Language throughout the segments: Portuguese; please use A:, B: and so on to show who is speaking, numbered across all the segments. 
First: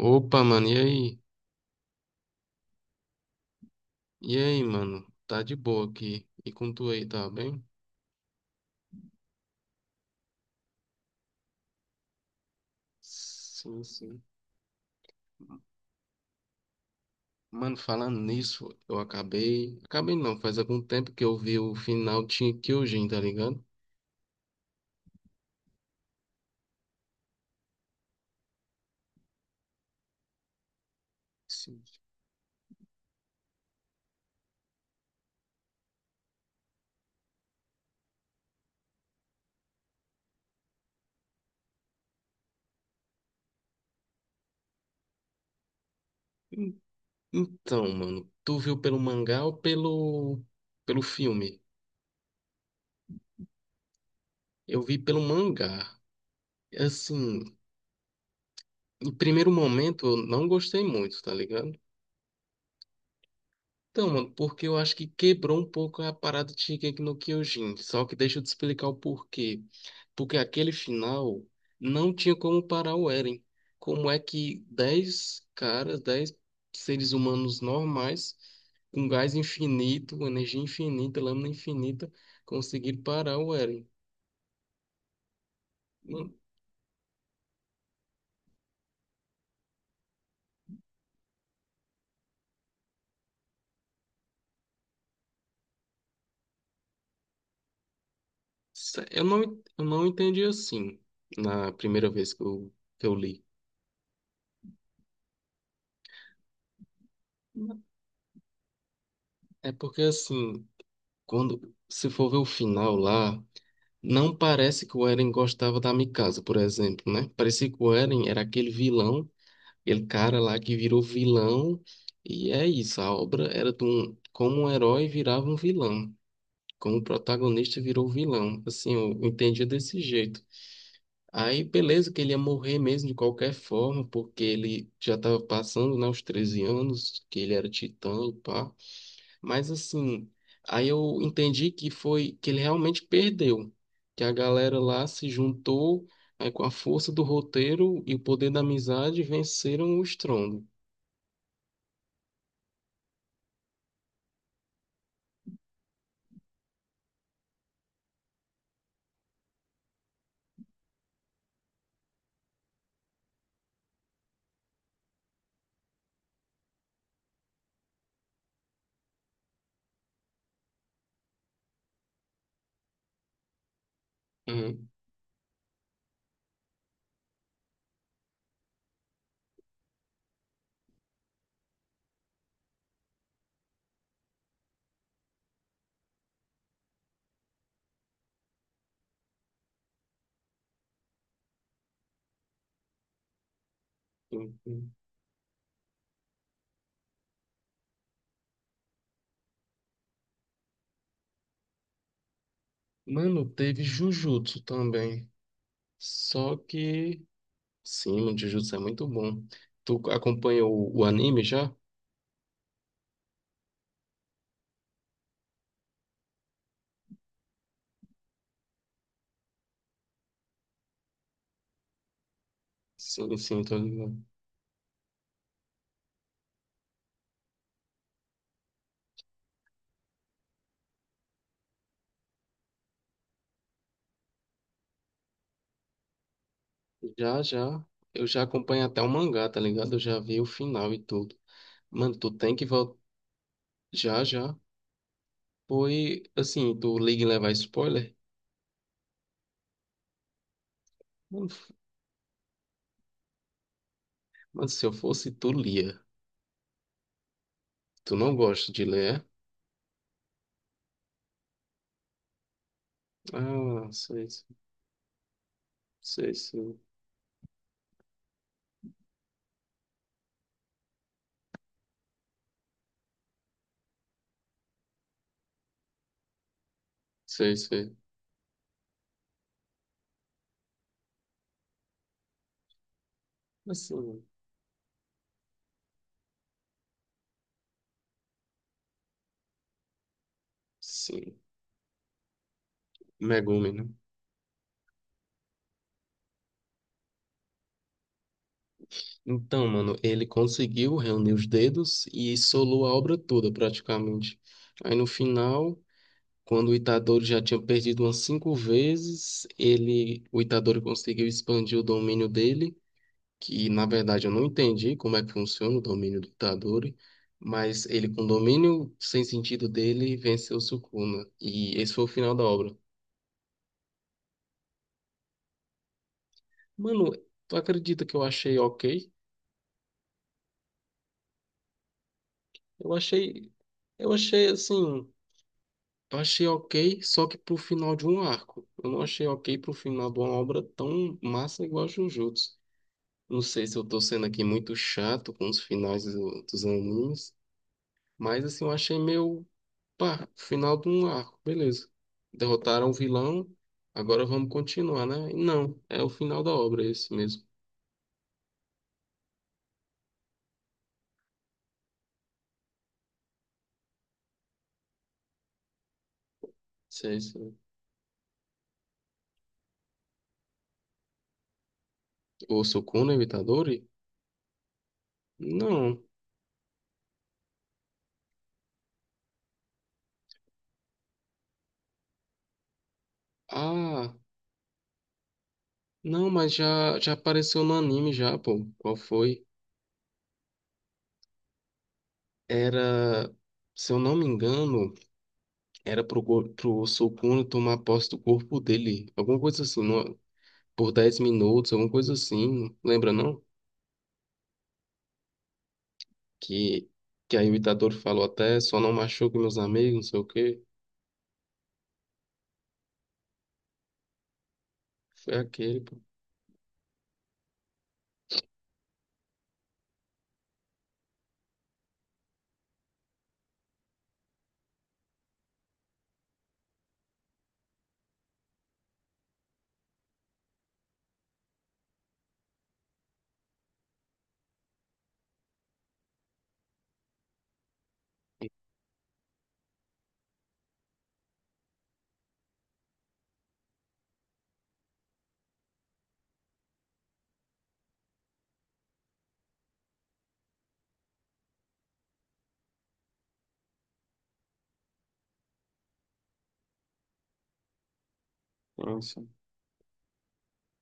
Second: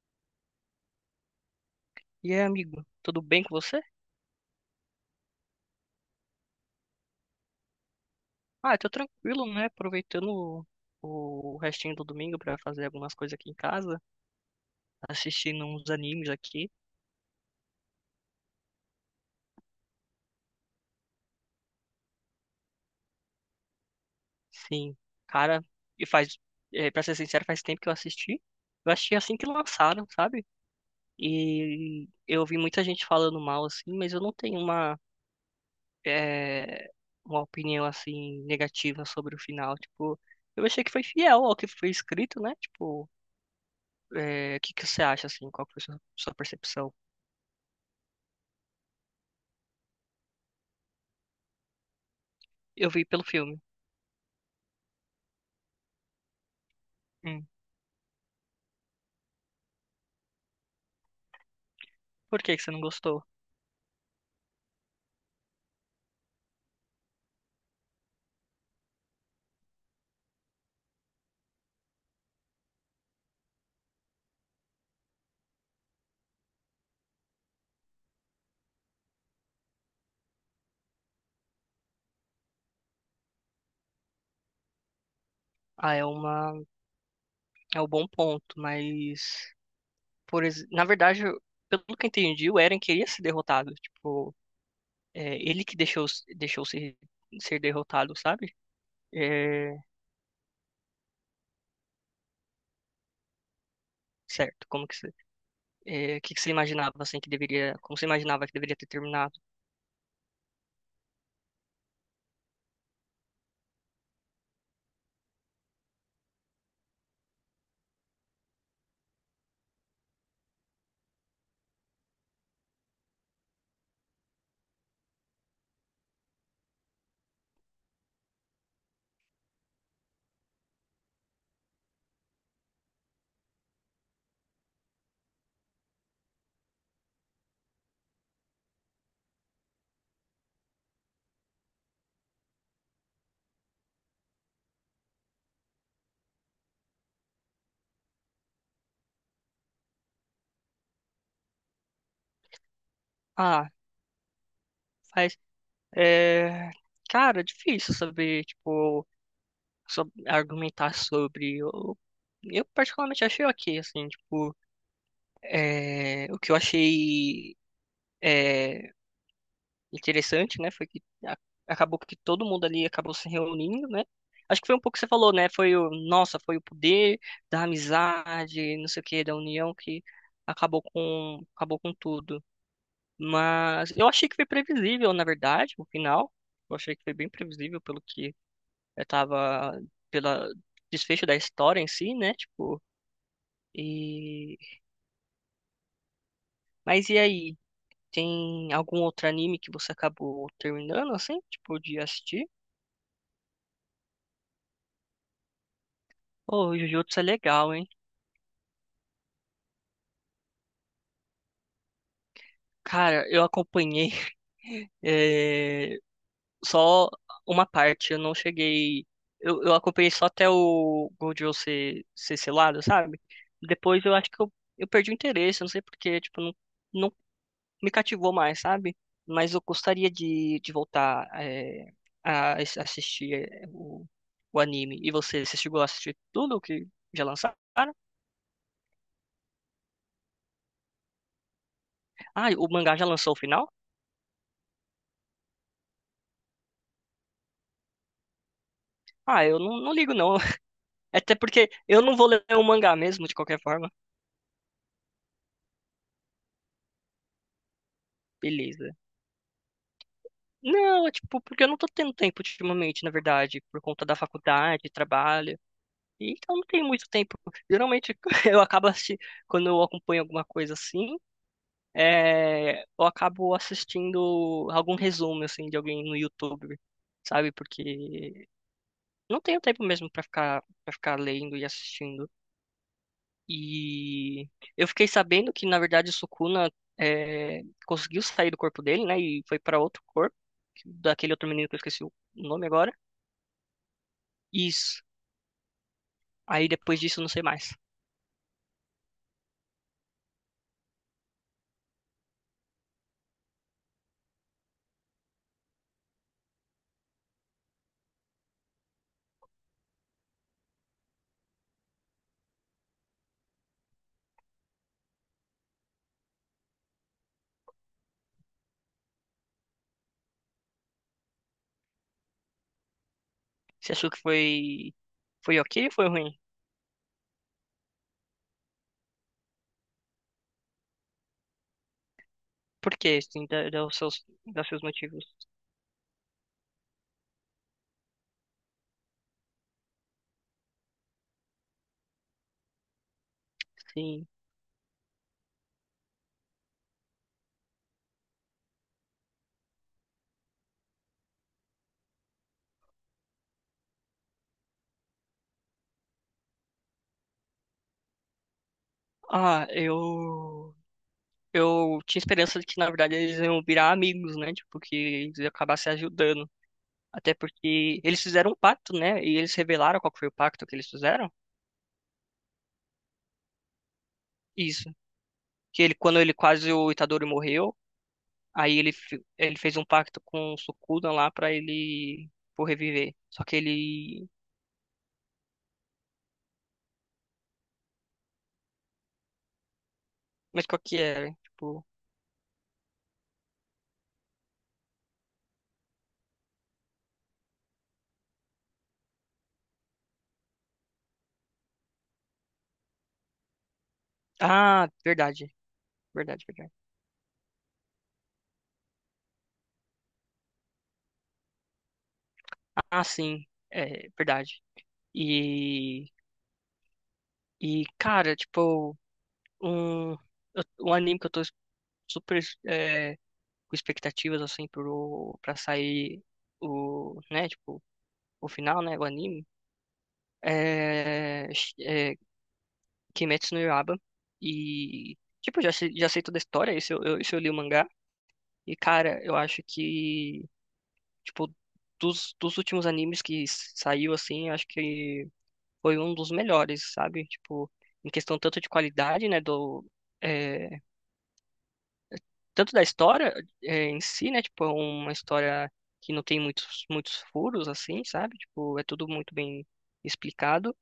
A: Opa, mano, e aí?
B: E aí, amigo, tudo bem com você?
A: E aí, mano? Tá de boa aqui. E com tu aí, tá bem?
B: Ah, tô tranquilo, né? Aproveitando o restinho do domingo pra fazer algumas coisas aqui em
A: Sim,
B: casa,
A: sim.
B: assistindo uns animes aqui.
A: Mano, falando nisso, eu acabei. Acabei não, faz algum tempo que eu vi o final de Kyojin, tá ligado?
B: Sim, cara, e faz, pra ser sincero, faz tempo que eu assisti. Eu achei assim que lançaram, sabe?
A: Sim,
B: E eu ouvi muita gente falando mal assim, mas eu não tenho é, uma opinião assim negativa sobre o final. Tipo, eu achei que foi fiel ao que foi escrito, né? Tipo, o que que você acha assim? Qual foi a sua
A: sim.
B: percepção?
A: Então, mano, tu viu pelo mangá ou pelo pelo filme?
B: Eu vi pelo filme.
A: Eu vi pelo mangá. Assim,
B: Hum.
A: em primeiro momento eu não gostei muito, tá ligado?
B: Por que que você não gostou?
A: Então, mano, porque eu acho que quebrou um pouco a parada de Shingeki no Kyojin. Só que deixa eu te explicar o porquê. Porque aquele final não tinha como parar o Eren. Como é que 10 caras, 10 seres humanos normais, com gás infinito, energia infinita, lâmina infinita, conseguiram parar o Eren?
B: Ah, é
A: Não-
B: uma, é um bom ponto, mas por, ex- na verdade, eu- pelo que eu entendi, o Eren queria ser derrotado, tipo, ele que deixou ser derrotado, sabe?
A: sé- Eu não,
B: É,
A: eu não entendi assim na primeira vez que eu li.
B: certo, como que você, é, que você imaginava assim que deveria, como você imaginava que deveria ter terminado?
A: É porque assim, quando se for ver o final lá. Não parece que o Eren gostava da Mikasa, por exemplo, né? Parecia que o Eren era aquele vilão, aquele cara lá que virou vilão. E é isso, a obra era de um, como um herói virava um vilão, como o protagonista virou vilão. Assim, eu entendia desse jeito. Aí, beleza, que ele ia morrer mesmo de qualquer forma, porque ele já estava passando, né, os 13 anos, que ele era titã e pá. Mas assim, aí eu entendi que foi que ele realmente perdeu, que a galera lá se juntou, aí com a força do roteiro e o poder da amizade venceram o estrondo.
B: Ah, faz, é, cara, é difícil saber, tipo, só argumentar sobre. Eu particularmente achei ok, assim, tipo. O que eu achei é, interessante, né, foi acabou que todo mundo ali acabou se reunindo, né? Acho que foi um
A: Hum,
B: pouco que você falou, né? Foi nossa, foi o poder da amizade, não sei o quê, da união que acabou com tudo. Mas eu achei que foi previsível, na verdade, no final. Eu achei que foi bem previsível pelo que eu tava, pela desfecho da história em si, né? E
A: hum, hum.
B: mas e aí? Tem algum outro anime que você acabou terminando, assim? Tipo, de assistir?
A: Mano, teve Jujutsu também. Só
B: Ô, o Jujutsu é
A: que
B: legal, hein?
A: sim, o Jujutsu é muito bom. Tu acompanha o anime já?
B: Cara, eu acompanhei eh, só uma parte. Eu não cheguei. Eu acompanhei só até o Gojo ser selado, sabe?
A: Sim, sim, tô
B: Depois eu
A: ligado.
B: acho que eu perdi o interesse. Eu não sei porque, tipo, não, não me cativou mais, sabe? Mas eu gostaria de voltar a assistir o anime. E você, você chegou a assistir tudo que já
A: Já,
B: lançaram?
A: já. Eu já acompanho até o mangá, tá ligado? Eu já vi o final e tudo. Mano, tu
B: Ah,
A: tem que
B: o mangá
A: voltar.
B: já lançou o final?
A: Já, já. Foi assim, tu liga e levar spoiler?
B: Ah, eu não, não ligo não. Até
A: Mano,
B: porque eu não vou ler o mangá mesmo, de qualquer forma.
A: mano, se eu fosse, tu lia. Tu não gosta de
B: Beleza.
A: ler, é?
B: Não, é tipo, porque eu não tô tendo tempo ultimamente, na verdade, por
A: Ah,
B: conta da
A: sei, sei,
B: faculdade, trabalho. E
A: sei,
B: então não tenho muito tempo. Geralmente eu acabo assistindo, quando eu acompanho alguma coisa assim, eu acabo assistindo algum resumo, assim, de alguém no YouTube, sabe?
A: sei, sei.
B: Porque não tenho tempo mesmo para ficar lendo e assistindo.
A: Assim,
B: E eu fiquei sabendo que, na verdade, o Sukuna conseguiu sair do corpo dele, né? E foi para outro corpo, daquele
A: sim.
B: outro menino que eu esqueci o nome agora.
A: Megumi, né?
B: Isso. Aí depois disso, eu não sei mais.
A: Então, mano, ele conseguiu reunir os dedos e solou a obra toda, praticamente. Aí no final, quando o Itadori já tinha perdido umas 5 vezes, ele, o Itadori conseguiu expandir o domínio dele. Que na verdade eu não entendi como é que funciona o domínio do Itadori, mas ele com o domínio sem sentido dele venceu o Sukuna, e esse foi o final da obra.
B: Você achou que foi, foi ok ou foi ruim?
A: Mano, tu acredita que eu achei ok? Eu
B: Por quê? Assim,
A: achei, eu achei
B: dá os seus
A: assim,
B: motivos.
A: eu achei ok, só que pro final de um arco. Eu não achei ok pro final de uma obra tão massa igual a Jujutsu. Não sei se eu tô sendo
B: Sim.
A: aqui muito chato com os finais dos animes. Mas assim, eu achei meio, pá, final de um arco, beleza. Derrotaram o vilão, agora vamos continuar, né? E não, é o final da obra esse mesmo.
B: Ah, eu. Eu tinha esperança de que, na verdade, eles iam virar amigos, né? Tipo, que eles iam acabar se ajudando.
A: Se é
B: Até
A: esse.
B: porque eles fizeram um pacto, né? E eles revelaram qual que foi o pacto que eles fizeram.
A: O Sukuna Itadori?
B: Isso. Que ele,
A: Não.
B: quando ele quase o Itadori morreu, ele fez um pacto com o Sukudan lá pra ele por reviver. Só que
A: Ah,
B: ele.
A: não, mas já, já apareceu no anime já, pô. Qual foi?
B: Mas qual que era? Tipo.
A: Era, se eu não me engano, era pro, pro Sukuna tomar posse do corpo dele. Alguma coisa assim, não, por 10 minutos, alguma coisa assim. Lembra, não?
B: Ah, verdade. Verdade, verdade.
A: que, que aí o ditador falou até, só não machuque meus amigos, não sei o quê.
B: Ah, sim. É, verdade.
A: Foi aquele, pô.
B: E. E, cara, tipo, um, eu- um anime que eu tô super com expectativas, assim, pra sair o, né, tipo, o final, né, o anime. É, é Kimetsu no Yaiba. E, tipo, já sei toda a história, isso eu li o mangá. E, cara, eu acho que, tipo, dos últimos animes que saiu, assim, eu acho que foi um dos melhores, sabe? Tipo, em questão tanto de qualidade, né, do... é, tanto da história em si, né? Tipo, é uma história que não tem muitos furos, assim, sabe? Tipo, é tudo
A: Sim,
B: muito bem explicado.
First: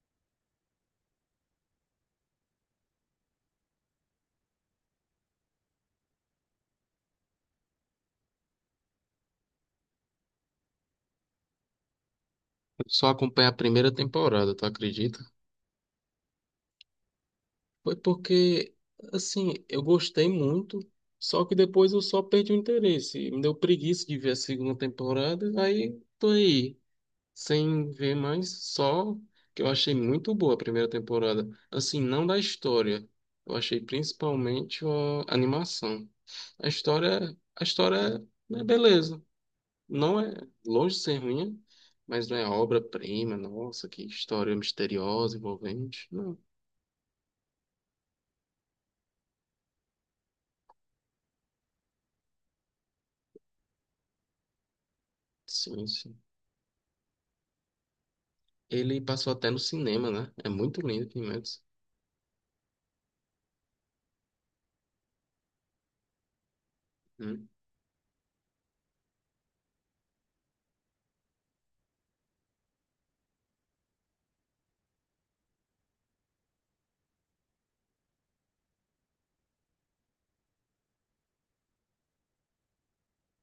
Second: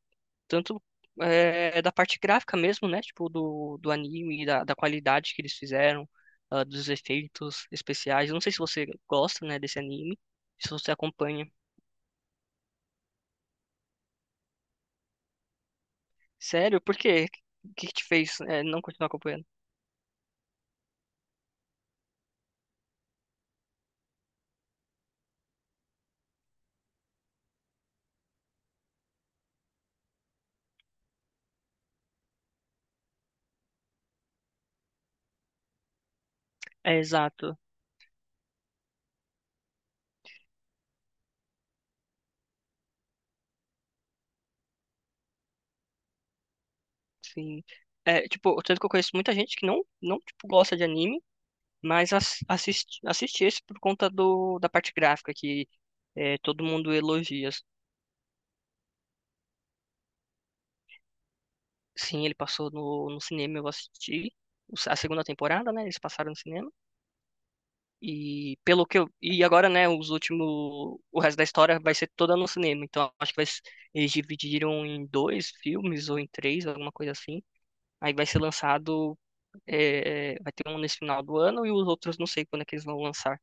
B: Tanto da parte gráfica mesmo, né? Tipo, do anime, da qualidade que eles fizeram, ah, dos efeitos especiais. Eu não sei se você gosta, né, desse anime, se você acompanha.
A: eu só acompanhei a primeira temporada, tu acredita?
B: Sério? Por quê? O que que
A: Foi
B: te fez
A: porque,
B: não continuar acompanhando?
A: assim, eu gostei muito, só que depois eu só perdi o interesse. Me deu preguiça de ver a segunda temporada, aí tô aí, sem ver mais, só que eu achei muito boa a primeira temporada. Assim, não da história. Eu achei principalmente a animação.
B: É, exato,
A: A história é beleza. Não é longe de ser ruim, mas não é obra-prima, nossa, que história misteriosa, envolvente. Não,
B: sim. É, tipo, tanto que eu conheço muita gente que não, não tipo, gosta de anime, mas assiste, assiste esse por conta da parte gráfica, que
A: sim, sim.
B: todo mundo elogia.
A: Ele passou até no cinema, né? É muito lindo Twin Metals.
B: Sim, ele passou no cinema, eu assisti a segunda temporada, né? Eles passaram no cinema.
A: Hum.
B: E pelo que eu, e agora, né, os últimos, o resto da história vai ser toda no cinema. Então acho que eles dividiram em dois filmes ou em três, alguma coisa assim. Aí vai ser lançado, vai ter um nesse final do ano e os outros não sei quando é que eles vão lançar.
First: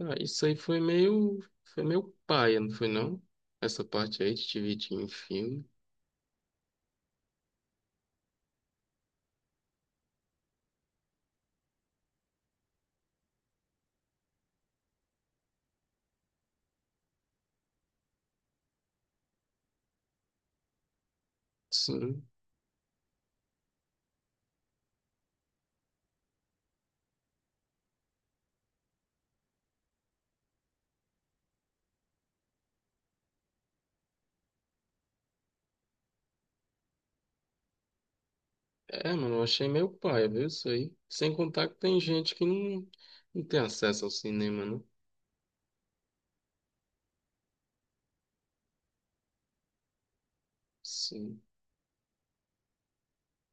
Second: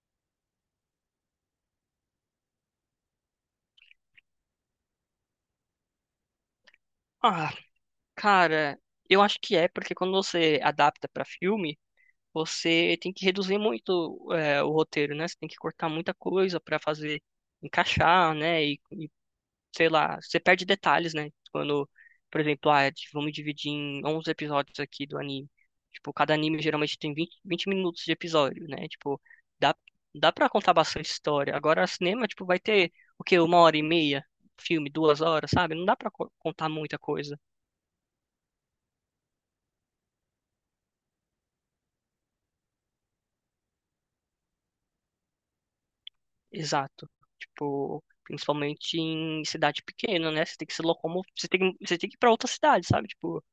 A: Ah, isso aí foi meio paia, não foi não? Essa parte aí de dividir em filme.
B: Ah, cara, eu acho que é porque quando você adapta pra filme você tem que reduzir muito o roteiro, né? Você tem que cortar muita coisa para fazer encaixar, né? E, sei lá, você perde detalhes, né? Quando,
A: Sim.
B: por exemplo, ah, vamos dividir em 11 episódios aqui do anime. Tipo, cada anime geralmente tem 20 minutos de episódio, né? Tipo, dá, dá para contar bastante história. Agora, cinema, tipo, vai ter o quê? Uma hora e meia? Filme, duas horas, sabe? Não dá para contar muita coisa.
A: É, mano, eu achei meio paia, viu isso aí? Sem contar que tem gente que não, não tem acesso ao cinema, né?
B: Exato. Tipo, principalmente em cidade pequena, né? Você tem que se locomover,
A: Sim.
B: você tem que ir pra outra cidade, sabe? Tipo,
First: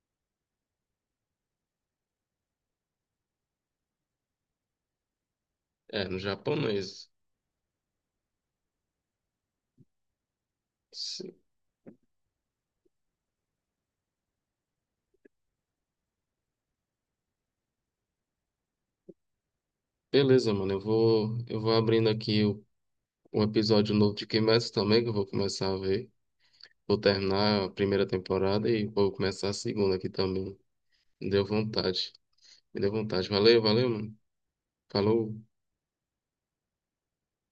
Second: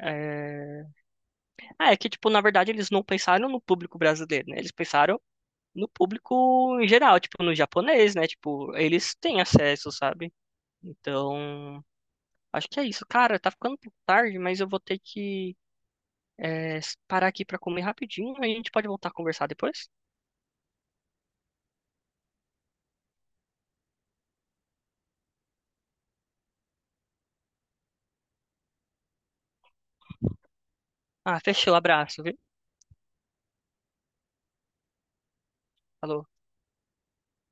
B: é... Ah, é que, tipo, na verdade eles não pensaram no público brasileiro, né? Eles pensaram no
A: É, no
B: público em
A: japonês.
B: geral, tipo, no japonês, né? Tipo, eles têm acesso, sabe?
A: Sim.
B: Então, acho que é isso. Cara, tá ficando um pouco tarde, mas eu vou ter que é, parar aqui pra comer rapidinho, aí a gente pode voltar a conversar depois.
A: Beleza, mano. Eu vou abrindo aqui o um episódio novo de Kimetsu também, que eu vou começar a ver. Vou terminar a primeira temporada e vou começar a segunda aqui também. Me
B: Ah,
A: deu
B: fechou,
A: vontade.
B: abraço, viu?
A: Me deu vontade. Valeu, valeu, mano. Falou.
B: Falou.